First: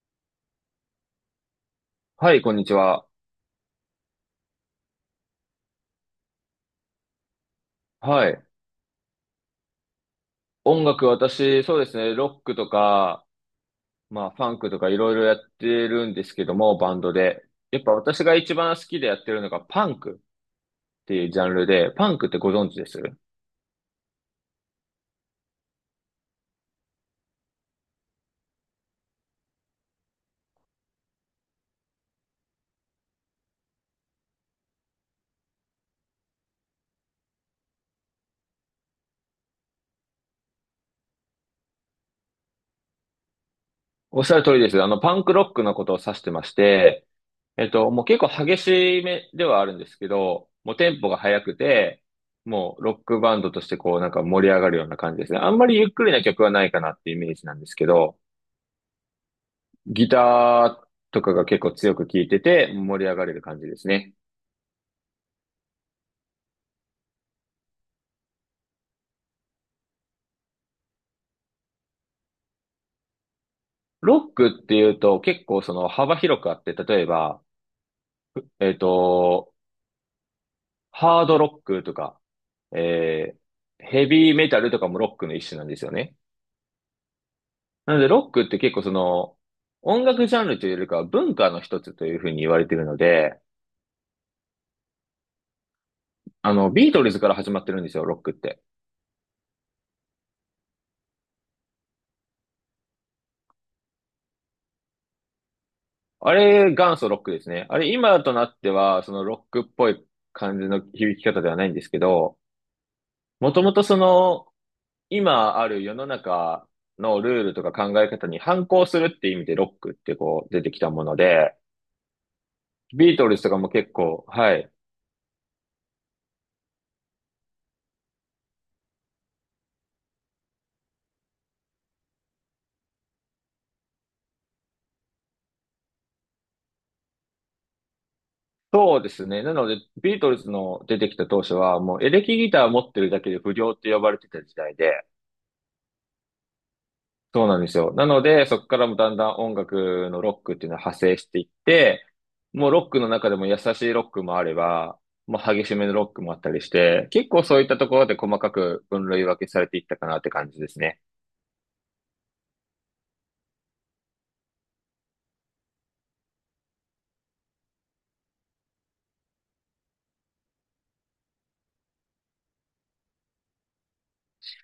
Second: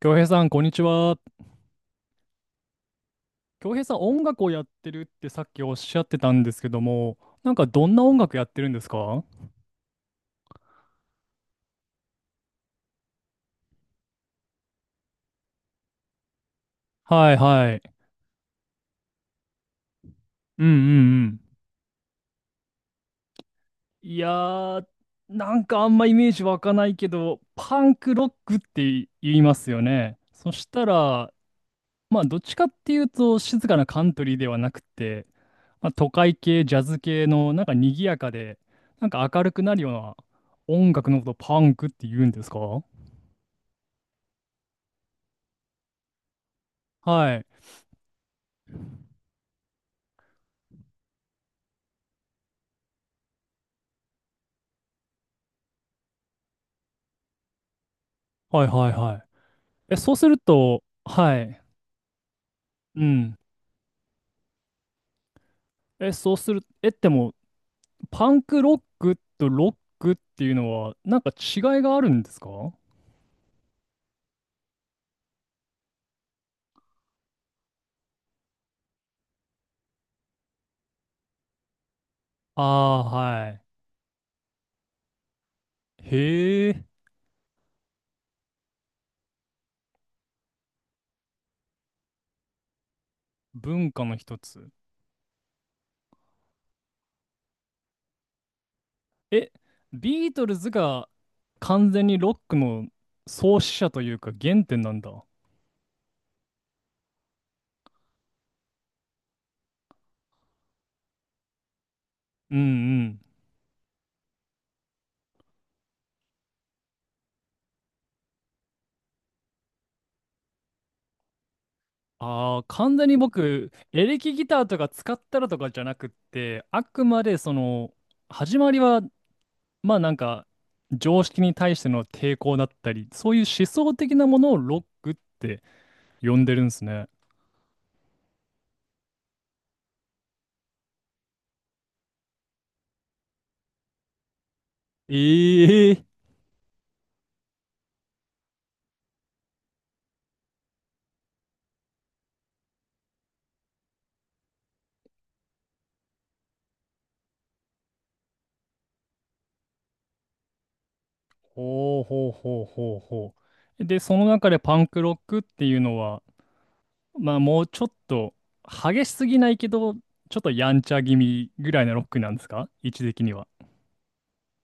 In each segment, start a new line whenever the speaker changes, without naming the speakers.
京平さん、こんにちは。
はい、こんにちは。
京平さん、音楽をやってるってさっきおっしゃってたんですけども、なんかどんな音
は
楽や
い。
ってるんですか？は
音楽、私、そうですね、ロックとか、まあ、ファンクとかいろいろやってるんですけども、バンド
い
で。
は
やっぱ
い。
私が一番好きでやってるのがパンク
うんうん
ってい
う
うジ
ん。
ャンルで、パンクってご存知です？
いやー、なんかあんまイメージ湧かないけど、パンクロックって言いますよね。そしたら、まあ、どっちかっていうと、静かなカントリーではなくて、まあ、都会系、ジャズ系の、なんか賑やかで、なんか明るくなるような音楽のことをパンクって言うんですか？はい。
おっしゃる通りです。あの、パンクロックのことを指してまして、もう結構激しめではあるんですけど、もうテンポが速くて、もうロックバンドとしてこうなんか盛り上がるような感じですね。あんまりゆっくりな曲はないかなっていうイメージなんですけど、
はいはいはい。え、
ギ
そうする
タ
と、
ーとか
は
が結
い。
構強く聴いてて盛
う
り上がれ
ん。
る感じですね。
え、そうする、え、でも、パンクロックとロックっていうのは、なんか違いがあるんですか？
ロックっていうと結構その幅広くあって、例えば、えっと、ハードロックとか、
ああー、
え
はい。
ヘビーメタルとかもロックの一種なんですよね。
へえ、
なのでロックって結構その音楽ジャンルというよりかは文化の一つというふうに言われているので、
文化の一つ。
あの、ビートルズから始まってるんですよ、ロックって。
え、ビートルズが完全にロックの創始者というか原点なんだ。
あれ、元祖ロックですね。あれ、今となっては、そのロックっぽい感じの響き方ではないんですけど、
うんうん。
もともとその、今ある世の中のルールとか考え方に反抗するって意味でロックってこう出てきたもので、
ああ、完全
ビ
に
ートルズとかも
僕、
結
エレ
構、
キギ
は
ター
い。
とか使ったらとかじゃなくって、あくまでその、始まりはまあなんか常識に対しての抵抗だったり、そういう思想的なものをロックって呼んでるんですね。
そうですね。なので、ビートルズの出てきた当初は、もうエレキギター持ってるだけで不良って呼ばれてた時代で、
ええ。
そうなんですよ。なので、そこからもだんだん音楽のロックっていうのは派生していって、もうロックの中でも優しいロックもあれば、もう激しめのロックもあったりして、結構そういったところで細かく分類分けされていったかなって感じですね。
ほうほうほうほうほう。で、その中でパンクロックっていうのは、まあもうちょっと激しすぎないけど、ちょっとやんちゃ気味ぐらいのロックなんですか、位置的には。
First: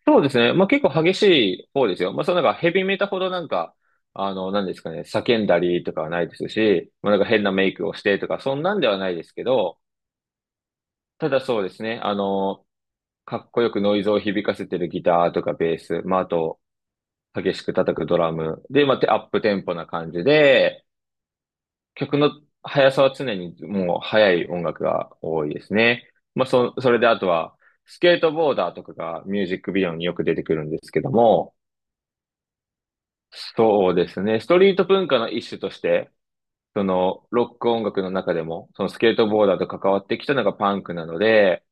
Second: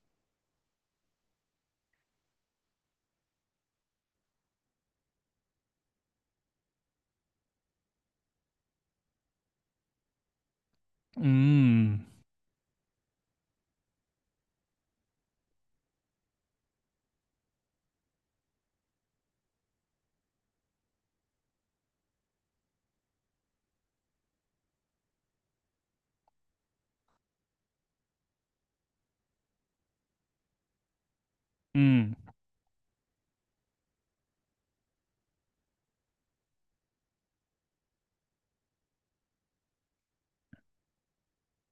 そうですね。まあ結構激しい方ですよ。まあそのなんかヘビメタほどなんか、あの、なんですかね、叫んだりとかはないですし、まあなんか変なメイクをしてとか、そんなんではないですけど、
うー
ただそうですね、
ん。
あの、かっこよくノイズを響かせてるギターとかベース、まああと、激しく叩くドラム。で、まあ、アップテンポな感じで、曲の速さは常にもう速い音楽が多いですね。まあ、それであとは、スケートボーダーとかがミュージックビデオによく出てくるんですけども、
うん。
そうですね。ストリート文化の一種として、そのロック音楽の中でも、そのスケートボーダーと関わってきたのがパンクなので、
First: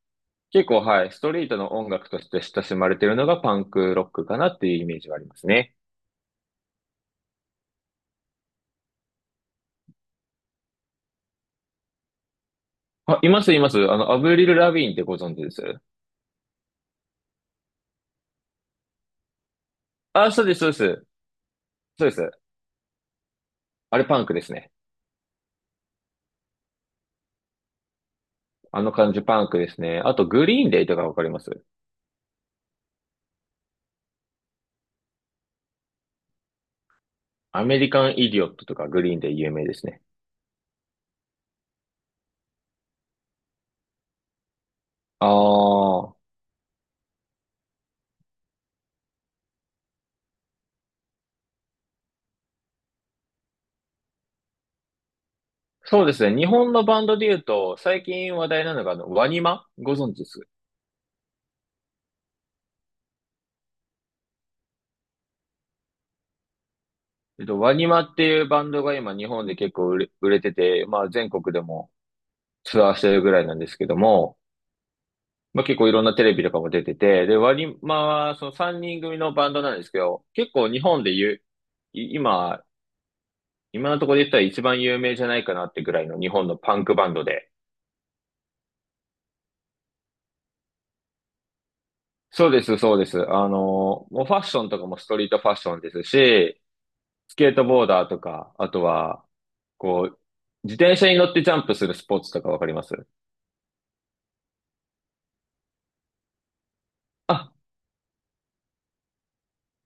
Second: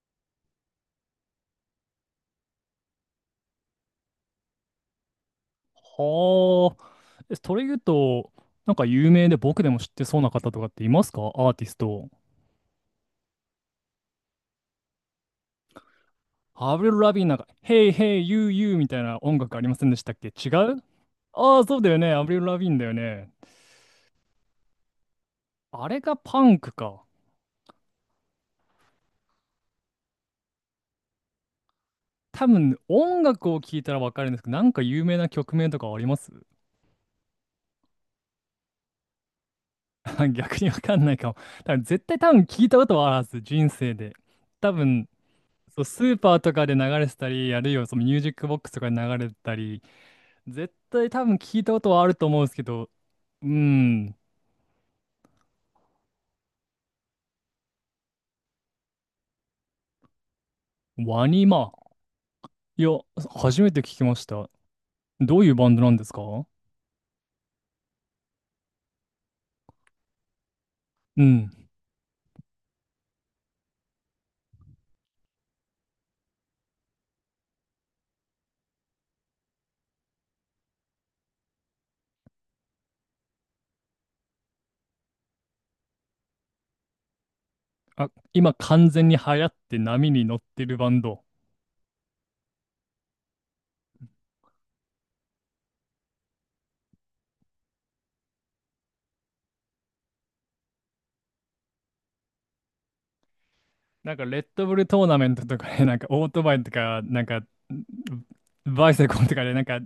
結構はい、ストリートの音楽として親しまれているのがパンクロックかなっていうイメージはありますね。
はあ。えそれ言うと、なんか有名で僕でも知ってそうな方とかっていますか、アーティスト。
あ、います、います。あの、アブリル・ラビーンってご存知です？
アブリル・ラビーンなんか、Hey, hey, you, you みたいな音楽ありませんでしたっけ？
あ、そう
違
です、そうで
う？
す。
ああー、そうだよ
そう
ね。
で
アブリ
す。
ル・ラビーンだよね。
あれパンクですね。
あれがパンクか。
あの感じパンクですね。あと、グリーンデイとかわかります？
多分、音楽を聴いたらわかるんですけど、なんか有名な曲名とかあります？
アメリカン・イディオットとかグリーンデイ有名ですね。
逆にわかんないかも。多分、絶対多分聞いたことはあるはず、人生で。多分、
あ
そう、ス
あ、
ーパーとかで流れてたり、あるいはそのミュージックボックスとかで流れてたり、絶対多分聞いたことはあると思うんですけど、うーん、
そうですね。日本のバンドで言うと、最近話題なのが、あの、ワニマご存知です？
ワニマ。いや、初めて聞きました。どういうバンドなんですか？
ワニマっていうバンドが今日本で結構売れてて、まあ
う
全
ん。
国でもツアーしてるぐらいなんですけども、まあ、結構いろんなテレビとかも出てて、で、ワニマはその3人組のバンドなんですけど、結構日本で言う、い今、今のところで言ったら一番有名じゃないかなってぐらいの日本のパンクバンドで。
あ、今完全に流行って波に乗ってるバンド。
そうです、そうです。あの、もうファッションとかもストリートファッションですし、スケートボーダーとか、あとは、こう、自転車に乗ってジャンプするスポーツとかわかります？
なんかレッドブルトーナメントとかで、なんかオートバイとか、なんか
あ、
バイセコンとかで、なんか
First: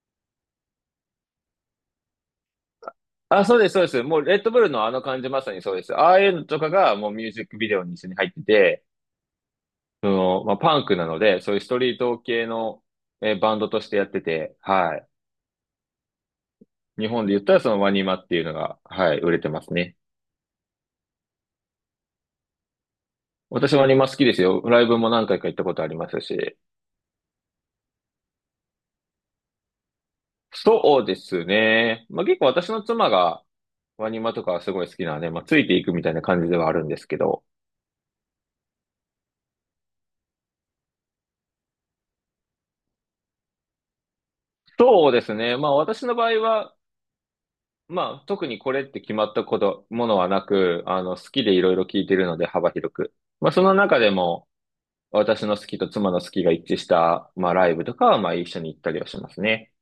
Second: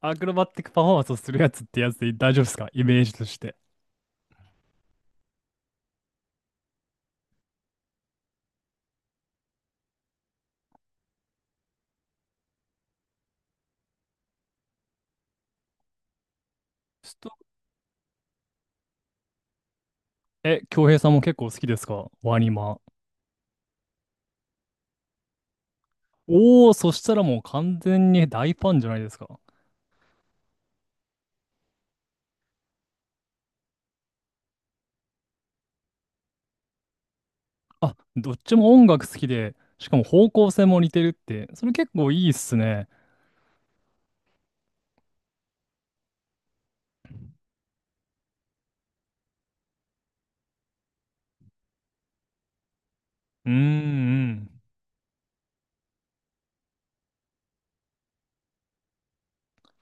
アクロバティックパフォーマンスをするやつってやつで大丈夫ですか、イメージとし
あ、
て。
そうです、そうです。もう、レッドブルのあの感じまさにそうです。ああいうのとかが、もうミュージックビデオに一緒に入ってて、その、まあ、パンクなので、そういうストリート系の、バンドとしてやってて、はい。日本
ス、
で言ったらそのワニマっていうのが、はい、売れてますね。
え、京平さんも結構好きですか、ワニマ。
私ワニマ好きですよ。ライブも何回か行ったことありますし。
おお、そしたらもう完全に大ファンじゃないですか。
そうですね。まあ、結構私の妻がワニマとかはすごい好きなので、まあ、ついていくみたいな感じではあるんですけど。
あ、どっちも音楽好きで、しかも方向性も似てるって、それ結構いいっすね。
そうですね。まあ私の場合は、まあ特にこれって決まったこと、ものはなく、あの好きでいろいろ聞いてるので幅広く。
う
ま
ー
あ
ん、
その中で
う
も、
ん。
私の好きと妻の好きが一致した、まあ、ライブとかは、まあ、一緒に行ったりはしますね。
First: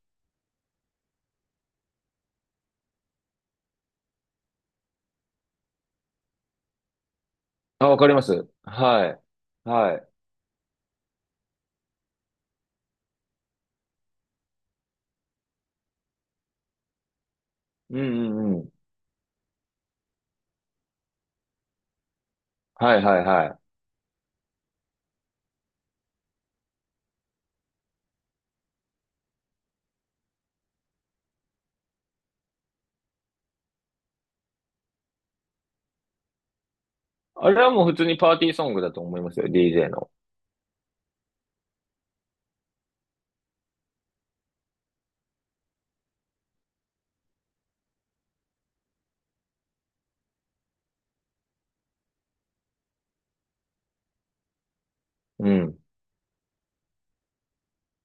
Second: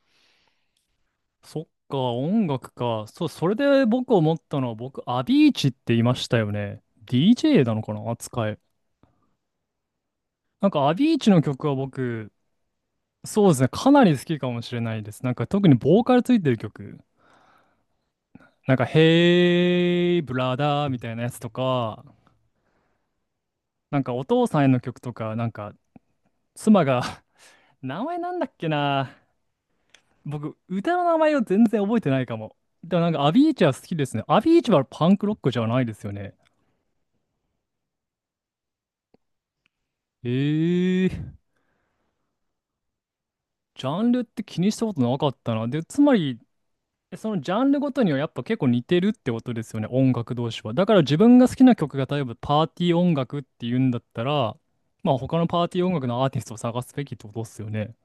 そっか、音楽か。そう、それで僕思ったのは、僕、アビーチって言いましたよね。DJ なの
あ、
か
わか
な、
ります。
扱い。
はい。はい。
なんか、アビーチの曲は僕、そうですね、かなり好きかもしれないです。なんか、特にボーカルついてる曲。
うんうんうん。
なんか、ヘイブラダーみたいなやつとか、
はいはいはい。
なんかお父さんへの曲とか、なんか妻が 名前なんだっけな。僕、歌の名前を全然覚えてないかも。でもなんかアビーチは好きですね。アビーチはパンクロックじゃないですよね。
あれはもう普通にパーティーソングだと思いますよ、DJ の。
ええー、ジャンルって気にしたことなかったな。で、つまり、そのジャンルごとにはやっぱ結構似てるってことですよね、音楽同士は。だから自分が好きな曲が例えばパーティー音楽っていうんだったら、まあ他の
う
パーテ
ん。
ィー音楽のアーティストを探すべきってことですよね。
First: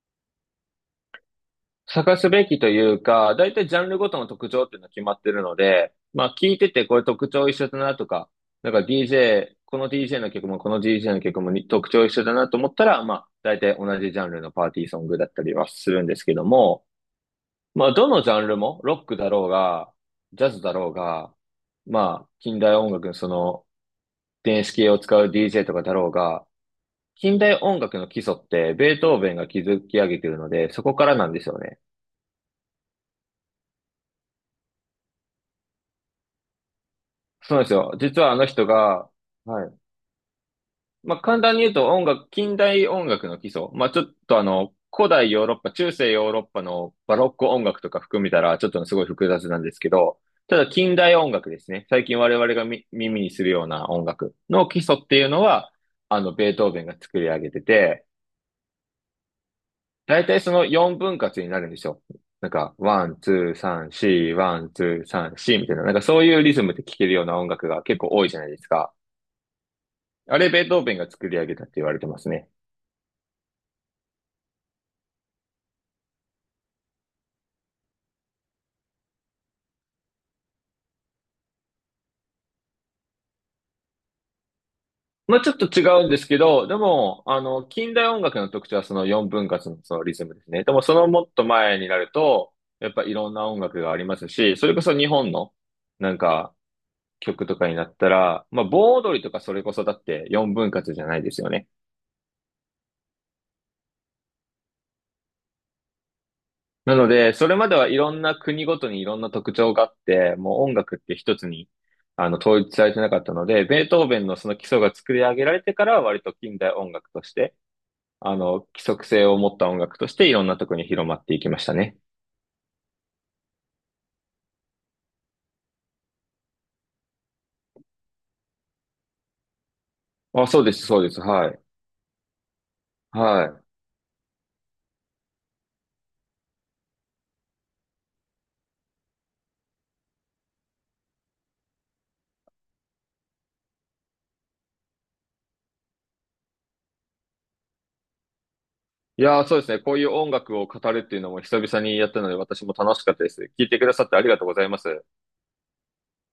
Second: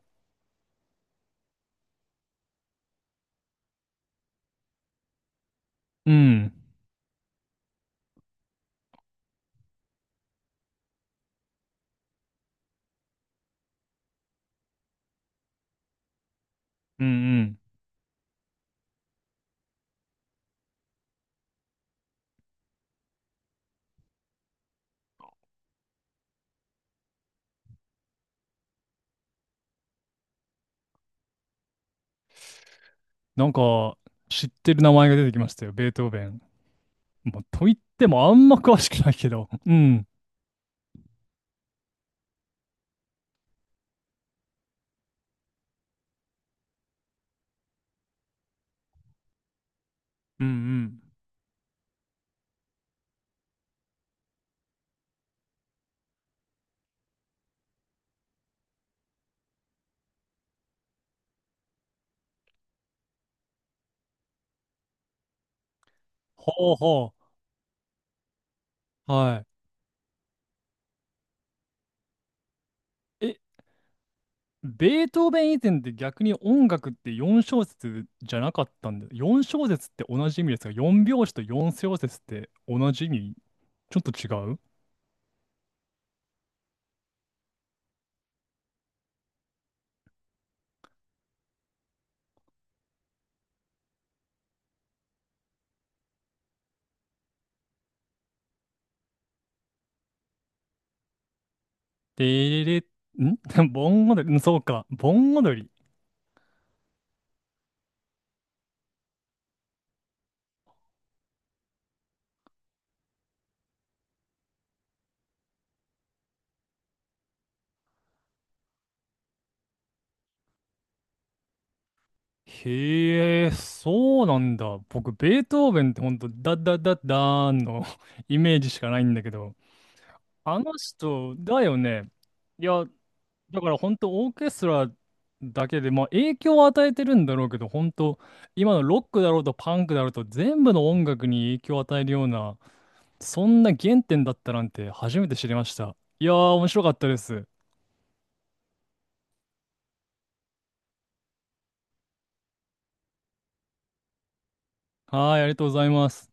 探すべきというか、だいたいジャンルごとの特徴っていうのは決まってるので、
う
まあ聞
ん。
いててこれ特徴一緒だなとか、なんか DJ、この DJ の曲もこの DJ の曲もに特徴一緒だなと思ったら、まあ大体同じジャンルのパーティーソングだったりはするんですけども、
うんうん。
まあ、どのジャンルも、ロックだろうが、ジャズだろうが、まあ、近代音楽のその、電子系を使う DJ とかだろうが、近代音楽の基礎って、ベートーベンが築き上げてるので、そこからなんですよね。
なんか、知ってる名前が出てきましたよ、ベートーベン。まあ、
そうなん
と
です
言っ
よ。
て
実
も
は
あ
あの
んま
人
詳しく
が、
ないけど。
は
う
い、
ん。
まあ、簡単に言うと音楽、近代音楽の基礎。まあ、ちょっとあの、古代ヨーロッパ、中世ヨーロッパのバロック音楽とか含めたら、ちょっとすごい複雑なんですけど、
うんう
ただ近
ん。
代音楽ですね。最近我々がみ耳にするような音楽の基礎っていうのは、あの、ベートーベンが作り上げてて、だいたいその4分割になるんですよ。なんか、ワン、ツー、サン、シー、ワン、ツー、サン、シーみたいな、なんかそういうリズ
ほ
ム
う
で聴け
ほ
るような音楽が結構多いじゃないですか。
う。は
あれ、ベートーベンが作り上げたって言われてますね。
い。え、ベートーベン以前って逆に音楽って4小節じゃなかったんで、4小節って同じ意味ですが、4拍子と4小節って同じ意味？ちょっと違う？
まあちょっと違うんですけど、でも、あの、近代音楽の特徴はその4分割のそのリズムですね。でもそのもっと前になると、やっぱいろんな音楽がありますし、それこそ日本のなんか曲とかになったら、まあ盆踊りとかそれこそだって4分割じゃないですよね。
でれれ、ん 盆踊り、うんそうか、盆踊り。
なので、それまではいろんな国ごとにいろんな特徴があって、もう音楽って一つにあの統一されてなかったので、ベートーベンのその基礎が作り上げられてからは割と近代音楽として、あの、規則性を持った音楽としていろんなとこに広まっていきましたね。
へえ、そうなんだ。僕、ベートーベンってほんと、ダッダッダッダーンの イメージしかないんだけど、
あ、
あ
そう
の
です、そうです。
人
はい。
だよね。いや、だ
は
からほんとオーケストラだけで、まあ影響を与えてるんだろうけど、ほんと、今のロックだろうとパンクだろうと全部の音楽に影響を与えるような、そんな原点だったなんて初めて知りました。いやー、面白かったです。
い。いやー、そうですね。こういう音楽を語るっていうのも久々にやったので、私も楽しかったです。聞いてくださってありがとうございます。
はーい、ありがとうございます。